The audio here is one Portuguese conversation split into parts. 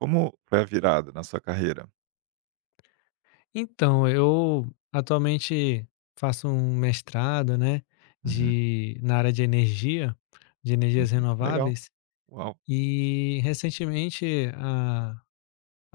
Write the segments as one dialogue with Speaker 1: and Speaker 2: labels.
Speaker 1: Como foi a virada na sua carreira?
Speaker 2: Então, eu atualmente faço um mestrado, né,
Speaker 1: Uhum,
Speaker 2: de na área de energia, de energias
Speaker 1: uhum. Legal.
Speaker 2: renováveis,
Speaker 1: Uau.
Speaker 2: e recentemente a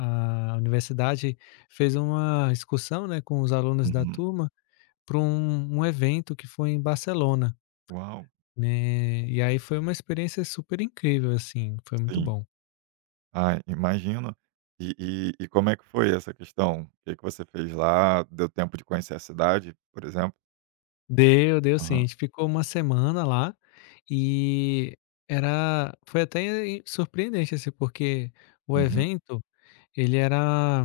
Speaker 2: a universidade fez uma excursão, né, com os alunos da
Speaker 1: Uhum.
Speaker 2: turma para um evento que foi em Barcelona,
Speaker 1: Uau.
Speaker 2: né, e aí foi uma experiência super incrível, assim, foi muito
Speaker 1: Sim.
Speaker 2: bom.
Speaker 1: Ah, imagino. E como é que foi essa questão? O que que você fez lá? Deu tempo de conhecer a cidade, por exemplo?
Speaker 2: Deu, deu sim. A
Speaker 1: Aham.
Speaker 2: gente ficou uma semana lá e era foi até surpreendente, assim, porque o
Speaker 1: Uhum.
Speaker 2: evento, ele era,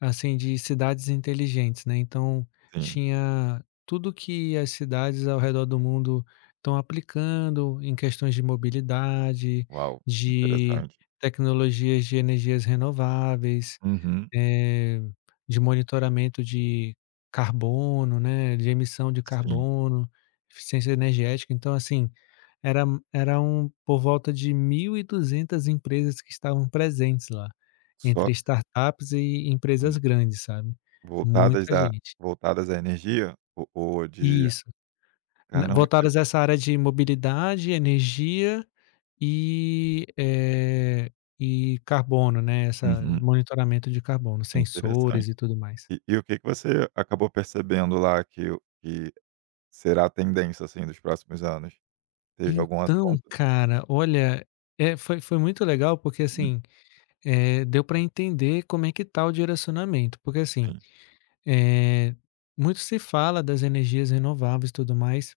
Speaker 2: assim, de cidades inteligentes, né, então
Speaker 1: Sim.
Speaker 2: tinha tudo que as cidades ao redor do mundo estão aplicando em questões de mobilidade,
Speaker 1: Uau,
Speaker 2: de
Speaker 1: interessante.
Speaker 2: tecnologias de energias renováveis,
Speaker 1: Uhum.
Speaker 2: eh, de monitoramento de carbono, né, de emissão de
Speaker 1: Sim.
Speaker 2: carbono, eficiência energética. Então, assim, era eram por volta de 1.200 empresas que estavam presentes lá,
Speaker 1: Só
Speaker 2: entre startups e
Speaker 1: hum,
Speaker 2: empresas grandes, sabe.
Speaker 1: voltadas
Speaker 2: Muita
Speaker 1: à
Speaker 2: gente.
Speaker 1: voltadas à energia? Ou de.
Speaker 2: Isso. Na
Speaker 1: Caramba, que
Speaker 2: Voltadas
Speaker 1: legal.
Speaker 2: a essa área de mobilidade, energia e, eh, e carbono, né, essa
Speaker 1: Uhum.
Speaker 2: monitoramento de carbono,
Speaker 1: Interessante.
Speaker 2: sensores e tudo mais.
Speaker 1: E o que que você acabou percebendo lá que será a tendência, assim, dos próximos anos? Teve algum
Speaker 2: Então,
Speaker 1: assunto?
Speaker 2: cara, olha, é, foi muito legal porque
Speaker 1: Hum,
Speaker 2: assim, é, deu para entender como é que tá o direcionamento, porque assim,
Speaker 1: sim.
Speaker 2: é, muito se fala das energias renováveis e tudo mais,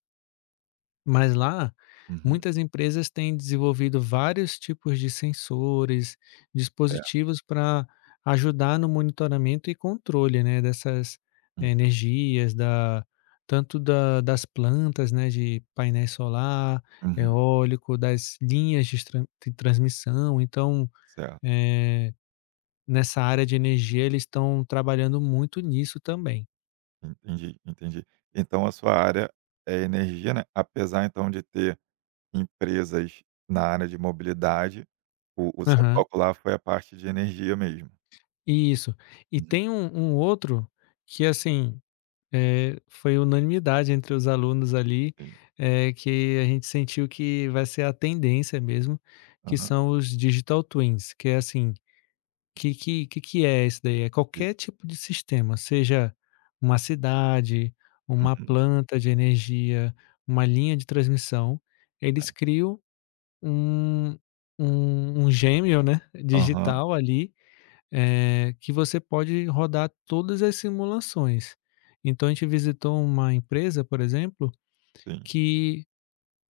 Speaker 2: mas lá,
Speaker 1: Uhum.
Speaker 2: muitas empresas têm desenvolvido vários tipos de sensores,
Speaker 1: É.
Speaker 2: dispositivos para ajudar no monitoramento e controle, né, dessas,
Speaker 1: Uhum,
Speaker 2: energias, da tanto da das plantas, né, de painel solar,
Speaker 1: uhum.
Speaker 2: eólico, das linhas de transmissão. Então,
Speaker 1: Certo.
Speaker 2: eh, nessa área de energia, eles estão trabalhando muito nisso também.
Speaker 1: Entendi, entendi. Então a sua área é energia, né, apesar então de ter empresas na área de mobilidade, o seu
Speaker 2: Aham.
Speaker 1: foco lá foi a parte de energia mesmo?
Speaker 2: Isso. E
Speaker 1: Uhum.
Speaker 2: tem um outro que, assim, foi unanimidade entre os alunos ali,
Speaker 1: Sim.
Speaker 2: que a gente sentiu que vai ser a tendência mesmo, que
Speaker 1: Aham.
Speaker 2: são os digital twins, que é assim, que é isso daí? É
Speaker 1: E
Speaker 2: qualquer tipo de sistema, seja uma cidade, uma
Speaker 1: uhum.
Speaker 2: planta de energia, uma linha de transmissão, eles criam um um gêmeo, né,
Speaker 1: Aham.
Speaker 2: digital ali, que você pode rodar todas as simulações. Então a gente visitou uma empresa, por exemplo,
Speaker 1: Sim.
Speaker 2: que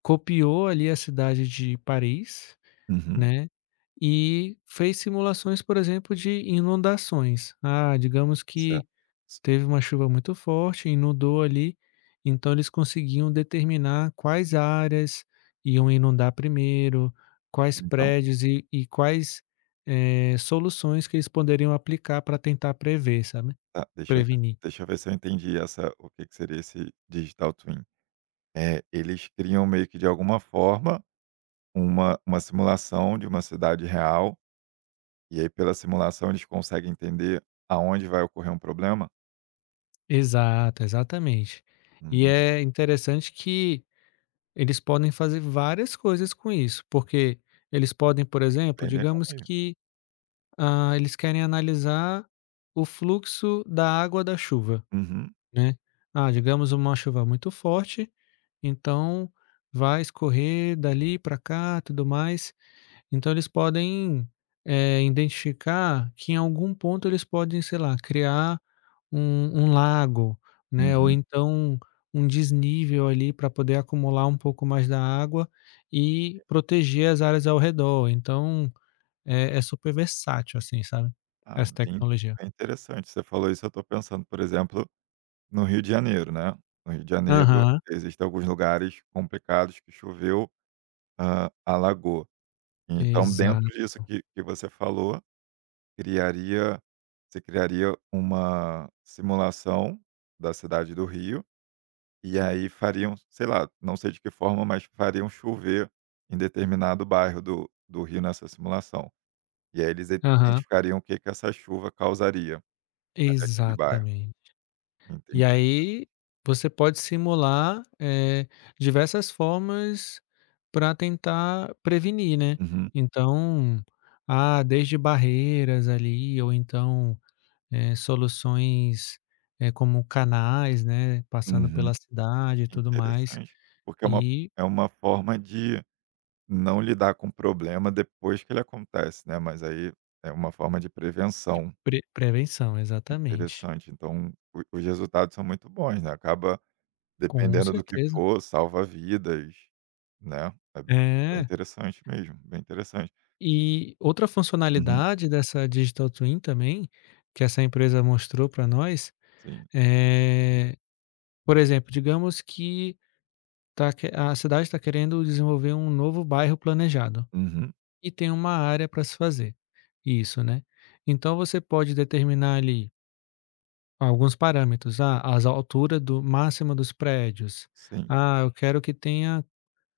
Speaker 2: copiou ali a cidade de Paris,
Speaker 1: Uhum.
Speaker 2: né? E fez simulações, por exemplo, de inundações. Ah, digamos
Speaker 1: Certo.
Speaker 2: que
Speaker 1: S
Speaker 2: teve uma chuva muito forte, inundou ali, então eles conseguiam determinar quais áreas iam inundar primeiro, quais
Speaker 1: então
Speaker 2: prédios e quais, soluções que eles poderiam aplicar para tentar prever, sabe,
Speaker 1: tá,
Speaker 2: prevenir.
Speaker 1: deixa eu ver se eu entendi essa o que que seria esse digital twin. É, eles criam meio que de alguma forma uma simulação de uma cidade real, e aí pela simulação eles conseguem entender aonde vai ocorrer um problema?
Speaker 2: Exato, exatamente. E
Speaker 1: Hum,
Speaker 2: é interessante que eles podem fazer várias coisas com isso, porque eles podem, por exemplo,
Speaker 1: bem legal
Speaker 2: digamos
Speaker 1: mesmo.
Speaker 2: que, ah, eles querem analisar o fluxo da água da chuva.
Speaker 1: Uhum,
Speaker 2: Né. Ah, digamos uma chuva muito forte, então vai escorrer dali para cá, tudo mais. Então eles podem, identificar que em algum ponto eles podem, sei lá, criar um lago, né, ou
Speaker 1: uhum.
Speaker 2: então um desnível ali para poder acumular um pouco mais da água e proteger as áreas ao redor. Então é super versátil, assim, sabe,
Speaker 1: Ah,
Speaker 2: essa
Speaker 1: bem
Speaker 2: tecnologia.
Speaker 1: bem interessante. Você falou isso, eu estou pensando, por exemplo, no Rio de Janeiro, né. No Rio de Janeiro
Speaker 2: Aham,
Speaker 1: existem alguns lugares complicados que choveu, alagou. Então
Speaker 2: exato.
Speaker 1: dentro disso que você falou criaria você criaria uma simulação da cidade do Rio, e aí fariam, sei lá, não sei de que forma, mas fariam chover em determinado bairro do Rio nessa simulação. E aí eles i
Speaker 2: Aham.
Speaker 1: identificariam o que que essa chuva causaria ali naquele bairro.
Speaker 2: Exatamente. E
Speaker 1: Entendi.
Speaker 2: aí, você pode simular, diversas formas para tentar prevenir, né.
Speaker 1: Uhum,
Speaker 2: Então, ah, desde barreiras ali ou então, soluções, como canais, né, passando
Speaker 1: uhum.
Speaker 2: pela cidade e tudo mais,
Speaker 1: Interessante, porque
Speaker 2: e
Speaker 1: é uma forma de não lidar com o problema depois que ele acontece, né, mas aí é uma forma de
Speaker 2: de
Speaker 1: prevenção.
Speaker 2: pre prevenção, exatamente.
Speaker 1: Interessante, então o os resultados são muito bons, né, acaba
Speaker 2: Com
Speaker 1: dependendo do que
Speaker 2: certeza.
Speaker 1: for, salva vidas, né, é b bem
Speaker 2: É.
Speaker 1: interessante mesmo, bem interessante.
Speaker 2: E outra
Speaker 1: Uhum,
Speaker 2: funcionalidade dessa digital twin também, que essa empresa mostrou para nós,
Speaker 1: sim.
Speaker 2: é, por exemplo, digamos que a cidade está querendo desenvolver um novo bairro planejado
Speaker 1: Uhum,
Speaker 2: e tem uma área para se fazer. Isso, né? Então você pode determinar ali alguns parâmetros, ah, as alturas do máxima dos prédios.
Speaker 1: sim.
Speaker 2: Ah, eu quero que tenha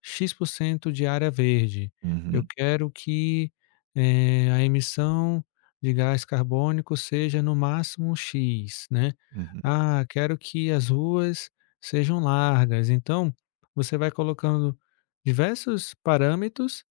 Speaker 2: X por cento de área verde. Eu
Speaker 1: Uhum,
Speaker 2: quero que, a emissão de gás carbônico seja no máximo X, né.
Speaker 1: uhum,
Speaker 2: Ah, quero que as ruas sejam largas. Então, você vai colocando diversos parâmetros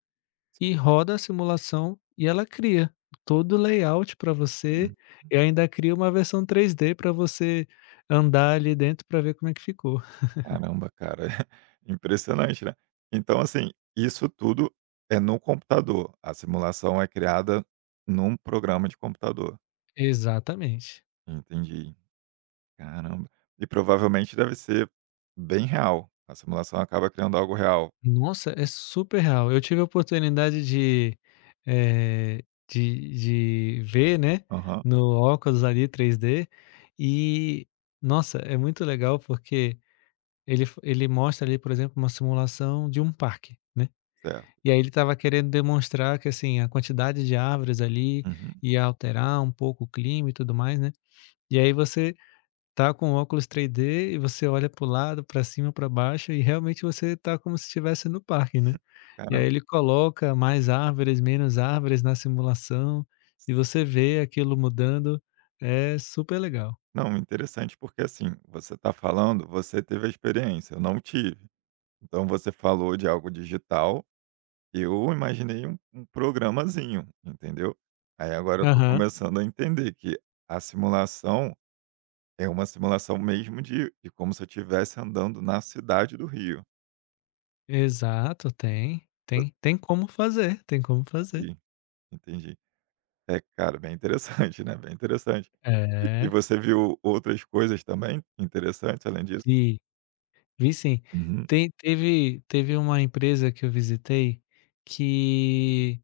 Speaker 1: sim.
Speaker 2: e roda a simulação e ela cria todo o layout para você
Speaker 1: Hum,
Speaker 2: e ainda cria uma versão 3D para você andar ali dentro para ver como é que ficou.
Speaker 1: caramba, cara, impressionante, né. Então, assim, isso tudo é no computador, a simulação é criada num programa de computador.
Speaker 2: Exatamente.
Speaker 1: Entendi, caramba. E provavelmente deve ser bem real, a simulação acaba criando algo real.
Speaker 2: Nossa, é super real. Eu tive a oportunidade de, de ver, né,
Speaker 1: Aham,
Speaker 2: no óculos ali 3D e, nossa, é muito legal porque ele mostra ali, por exemplo, uma simulação de um parque, né.
Speaker 1: certo.
Speaker 2: E aí ele estava querendo demonstrar que, assim, a quantidade de árvores ali
Speaker 1: Uhum.
Speaker 2: ia alterar um pouco o clima e tudo mais, né. E aí você tá com o óculos 3D e você olha para o lado, para cima, para baixo e realmente você tá como se estivesse no parque, né. E aí
Speaker 1: Caramba.
Speaker 2: ele coloca mais árvores, menos árvores na simulação, e você vê aquilo mudando, é super legal.
Speaker 1: Não, interessante porque, assim, você está falando, você teve a experiência, eu não tive. Então você falou de algo digital, eu imaginei um programazinho, entendeu? Aí agora eu estou
Speaker 2: Aham.
Speaker 1: começando a entender que a simulação é uma simulação mesmo de como se eu estivesse andando na cidade do Rio.
Speaker 2: Exato, tem como fazer, tem como fazer.
Speaker 1: Entendi, entendi. É, cara, bem interessante, né? Bem interessante. E
Speaker 2: É,
Speaker 1: você viu outras coisas também interessantes além disso?
Speaker 2: vi, vi sim.
Speaker 1: Uhum,
Speaker 2: Tem teve Teve uma empresa que eu visitei que,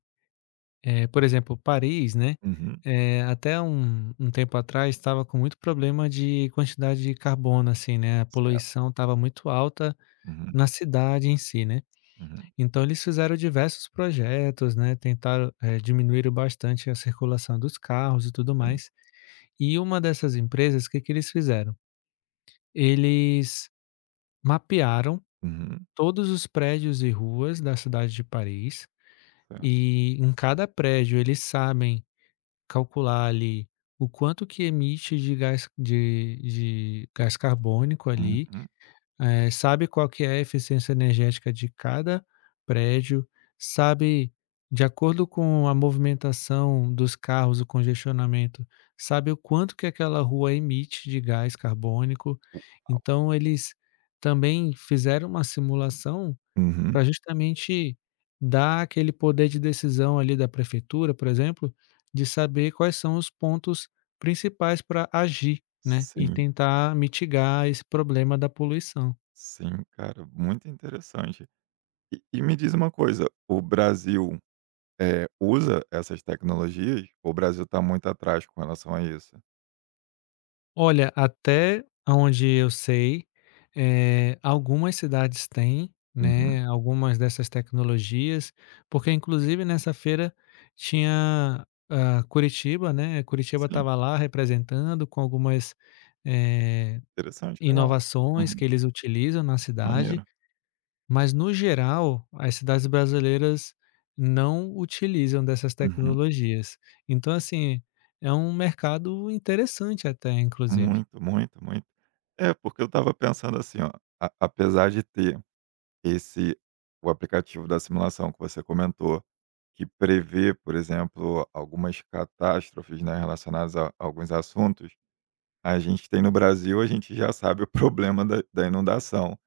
Speaker 2: por exemplo, Paris, né,
Speaker 1: uhum.
Speaker 2: até um tempo atrás estava com muito problema de quantidade de carbono, assim, né, a poluição estava muito alta
Speaker 1: Uhum,
Speaker 2: na cidade em si, né.
Speaker 1: uhum,
Speaker 2: Então eles fizeram diversos projetos, né, tentaram, diminuíram bastante a circulação dos carros e tudo
Speaker 1: sim.
Speaker 2: mais. E uma dessas empresas, o que que eles fizeram? Eles mapearam
Speaker 1: Uhum,
Speaker 2: todos os prédios e ruas da cidade de Paris,
Speaker 1: certo.
Speaker 2: e em cada prédio eles sabem calcular ali o quanto que emite de gás carbônico ali.
Speaker 1: Uhum,
Speaker 2: Sabe qual que é a eficiência energética de cada prédio, sabe, de acordo com a movimentação dos carros, o congestionamento, sabe o quanto que aquela rua emite de gás carbônico.
Speaker 1: o
Speaker 2: Então eles também fizeram uma simulação
Speaker 1: uhum.
Speaker 2: para justamente dar aquele poder de decisão ali da prefeitura, por exemplo, de saber quais são os pontos principais para agir, né, e
Speaker 1: Sim,
Speaker 2: tentar mitigar esse problema da poluição.
Speaker 1: sim, cara, muito interessante. E me diz uma coisa, o Brasil, usa essas tecnologias? Ou o Brasil está muito atrás com relação a isso?
Speaker 2: Olha, até aonde eu sei, algumas cidades têm,
Speaker 1: Uhum,
Speaker 2: né, algumas dessas tecnologias, porque inclusive nessa feira tinha, ah, Curitiba, né, Curitiba
Speaker 1: sim,
Speaker 2: estava lá representando com algumas, eh,
Speaker 1: interessante, legal.
Speaker 2: inovações
Speaker 1: Uhum,
Speaker 2: que eles utilizam na cidade,
Speaker 1: maneiro.
Speaker 2: mas no geral as cidades brasileiras não utilizam dessas
Speaker 1: Uhum,
Speaker 2: tecnologias. Então assim, é um mercado interessante até inclusive.
Speaker 1: muito, muito, muito. É, porque eu estava pensando assim, ó, a apesar de ter Esse o aplicativo da simulação que você comentou, que prevê, por exemplo, algumas catástrofes, né, relacionadas a alguns assuntos, a gente tem no Brasil, a gente já sabe o problema da inundação.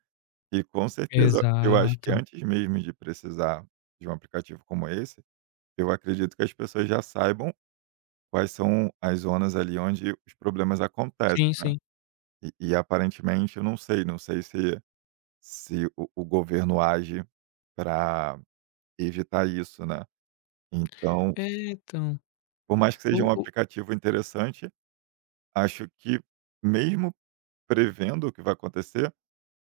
Speaker 1: E com certeza, eu acho que
Speaker 2: Exato.
Speaker 1: antes mesmo de precisar de um aplicativo como esse, eu acredito que as pessoas já saibam quais são as zonas ali onde os problemas acontecem,
Speaker 2: Sim,
Speaker 1: né.
Speaker 2: sim.
Speaker 1: E aparentemente eu não sei, não sei se o governo age para evitar isso, né. Então,
Speaker 2: É, então,
Speaker 1: por mais que seja um
Speaker 2: o
Speaker 1: aplicativo interessante, acho que mesmo prevendo o que vai acontecer,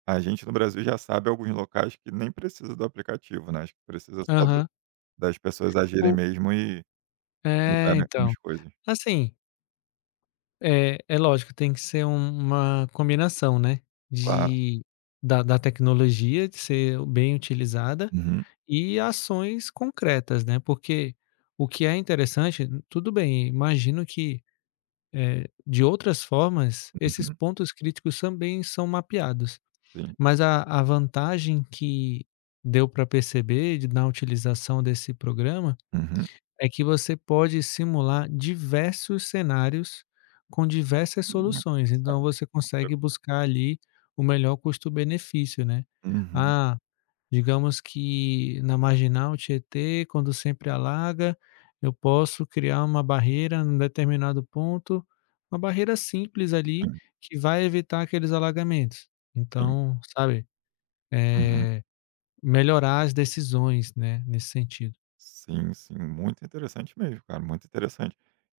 Speaker 1: a gente no Brasil já sabe alguns locais que nem precisa do aplicativo, né, acho que precisa só do
Speaker 2: aham.
Speaker 1: das pessoas agirem
Speaker 2: O
Speaker 1: mesmo e
Speaker 2: É,
Speaker 1: mudarem
Speaker 2: então.
Speaker 1: algumas coisas.
Speaker 2: Assim, é lógico, tem que ser uma combinação, né,
Speaker 1: Claro.
Speaker 2: de da tecnologia de ser bem utilizada
Speaker 1: Uhum,
Speaker 2: e ações concretas, né, porque o que é interessante, tudo bem, imagino que, de outras formas, esses
Speaker 1: uhum,
Speaker 2: pontos críticos também são mapeados.
Speaker 1: sim.
Speaker 2: Mas a vantagem que deu para perceber de na utilização desse programa,
Speaker 1: Uhum.
Speaker 2: é que você pode simular diversos cenários com diversas
Speaker 1: Muito
Speaker 2: soluções, então
Speaker 1: interessante.
Speaker 2: você
Speaker 1: Ok.
Speaker 2: consegue buscar ali o melhor custo-benefício, né.
Speaker 1: Uhum.
Speaker 2: Ah, digamos que na marginal Tietê, quando sempre alaga, eu posso criar uma barreira num determinado ponto, uma barreira simples ali,
Speaker 1: Sim,
Speaker 2: que vai evitar aqueles alagamentos.
Speaker 1: sim.
Speaker 2: Então, sabe,
Speaker 1: Uhum.
Speaker 2: eh, melhorar as decisões, né, nesse sentido.
Speaker 1: Sim, sim, muito interessante mesmo, cara, muito interessante.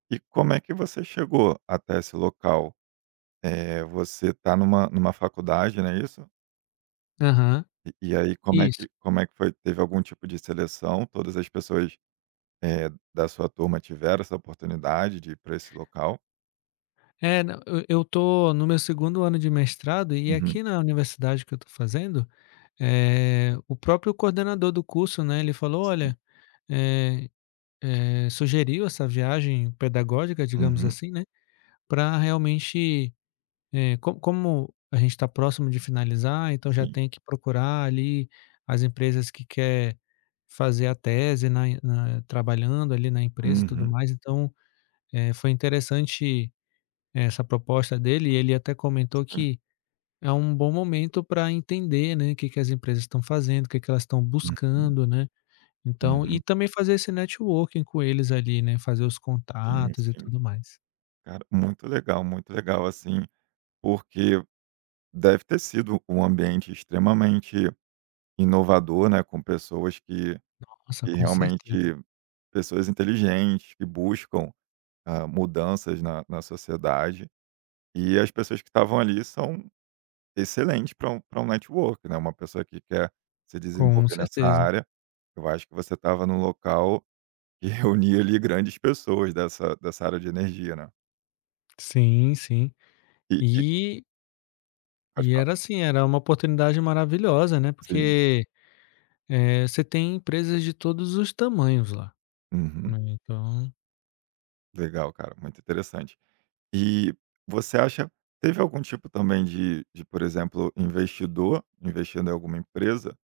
Speaker 1: E como é que você chegou até esse local? Você tá numa faculdade, não é isso?
Speaker 2: Aham,
Speaker 1: E aí
Speaker 2: isso.
Speaker 1: como é que foi? Teve algum tipo de seleção? Todas as pessoas, da sua turma tiveram essa oportunidade de ir para esse local?
Speaker 2: É, não, eu tô no meu segundo ano de mestrado e
Speaker 1: Uhum,
Speaker 2: aqui na universidade que eu tô fazendo, o próprio coordenador do curso, né, ele falou:
Speaker 1: sim.
Speaker 2: "Olha", eh sugeriu essa viagem pedagógica, digamos
Speaker 1: Uhum,
Speaker 2: assim, né, para realmente, é, co como a gente está próximo de finalizar, então já
Speaker 1: sim.
Speaker 2: tem que procurar ali as empresas que quer fazer a tese na na trabalhando ali na empresa e tudo
Speaker 1: Uhum,
Speaker 2: mais, então, foi interessante essa proposta dele e ele até comentou
Speaker 1: sim.
Speaker 2: que é um bom momento para entender, né, o que que as empresas estão fazendo, o que que elas estão
Speaker 1: Uhum,
Speaker 2: buscando, né, então e
Speaker 1: uhum.
Speaker 2: também fazer esse networking com eles ali, né, fazer os
Speaker 1: Sim,
Speaker 2: contatos e
Speaker 1: sim.
Speaker 2: tudo mais.
Speaker 1: Cara, muito legal, assim, porque deve ter sido um ambiente extremamente inovador, né, com pessoas que
Speaker 2: Nossa,
Speaker 1: que
Speaker 2: com
Speaker 1: realmente
Speaker 2: certeza,
Speaker 1: pessoas inteligentes, que buscam mudanças na sociedade. E as pessoas que estavam ali são excelentes para pra um network, né? Uma pessoa que quer se
Speaker 2: com
Speaker 1: desenvolver nessa
Speaker 2: certeza.
Speaker 1: área. Eu acho que você estava num local que reunia ali grandes pessoas dessa área de energia, né?
Speaker 2: Sim, sim.
Speaker 1: E,
Speaker 2: E
Speaker 1: pode
Speaker 2: e
Speaker 1: falar.
Speaker 2: era assim, era uma oportunidade maravilhosa, né,
Speaker 1: Sim.
Speaker 2: porque, você tem empresas de todos os tamanhos lá,
Speaker 1: Uhum.
Speaker 2: né, então
Speaker 1: Legal, cara. Muito interessante. E você acha, teve algum tipo também de por exemplo, investidor investindo em alguma empresa?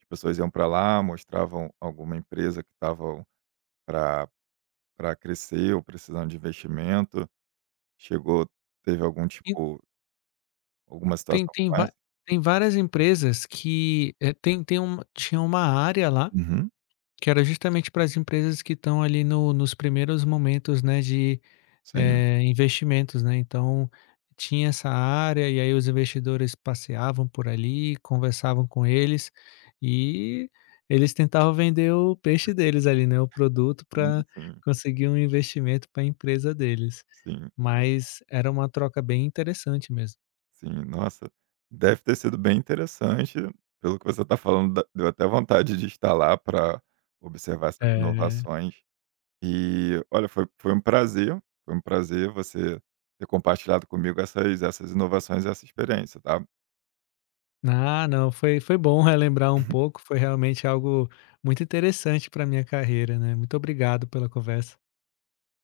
Speaker 1: As pessoas iam para lá, mostravam alguma empresa que estavam para crescer ou precisando de investimento? Chegou teve algum
Speaker 2: e
Speaker 1: tipo alguma
Speaker 2: tem
Speaker 1: situação como
Speaker 2: tem va
Speaker 1: essa?
Speaker 2: tem várias empresas que, tem uma tinha uma área lá,
Speaker 1: Uhum.
Speaker 2: que era justamente para as empresas que estão ali no nos primeiros momentos, né, de,
Speaker 1: Sim,
Speaker 2: investimentos, né. Então, tinha essa área e aí os investidores passeavam por ali, conversavam com eles e eles tentavam vender o peixe deles ali, né, o produto
Speaker 1: sim,
Speaker 2: para
Speaker 1: sim,
Speaker 2: conseguir um investimento para a empresa deles.
Speaker 1: sim,
Speaker 2: Mas era uma troca bem interessante mesmo.
Speaker 1: sim. Nossa, deve ter sido bem interessante. Pelo que você está falando, dá deu até vontade de estar lá pra observar essas
Speaker 2: É.
Speaker 1: inovações. E olha, foi um prazer, foi um prazer você ter compartilhado comigo essas inovações e essa experiência, tá?
Speaker 2: Ah, não, foi bom relembrar um pouco, foi realmente algo muito interessante para minha carreira, né. Muito obrigado pela conversa.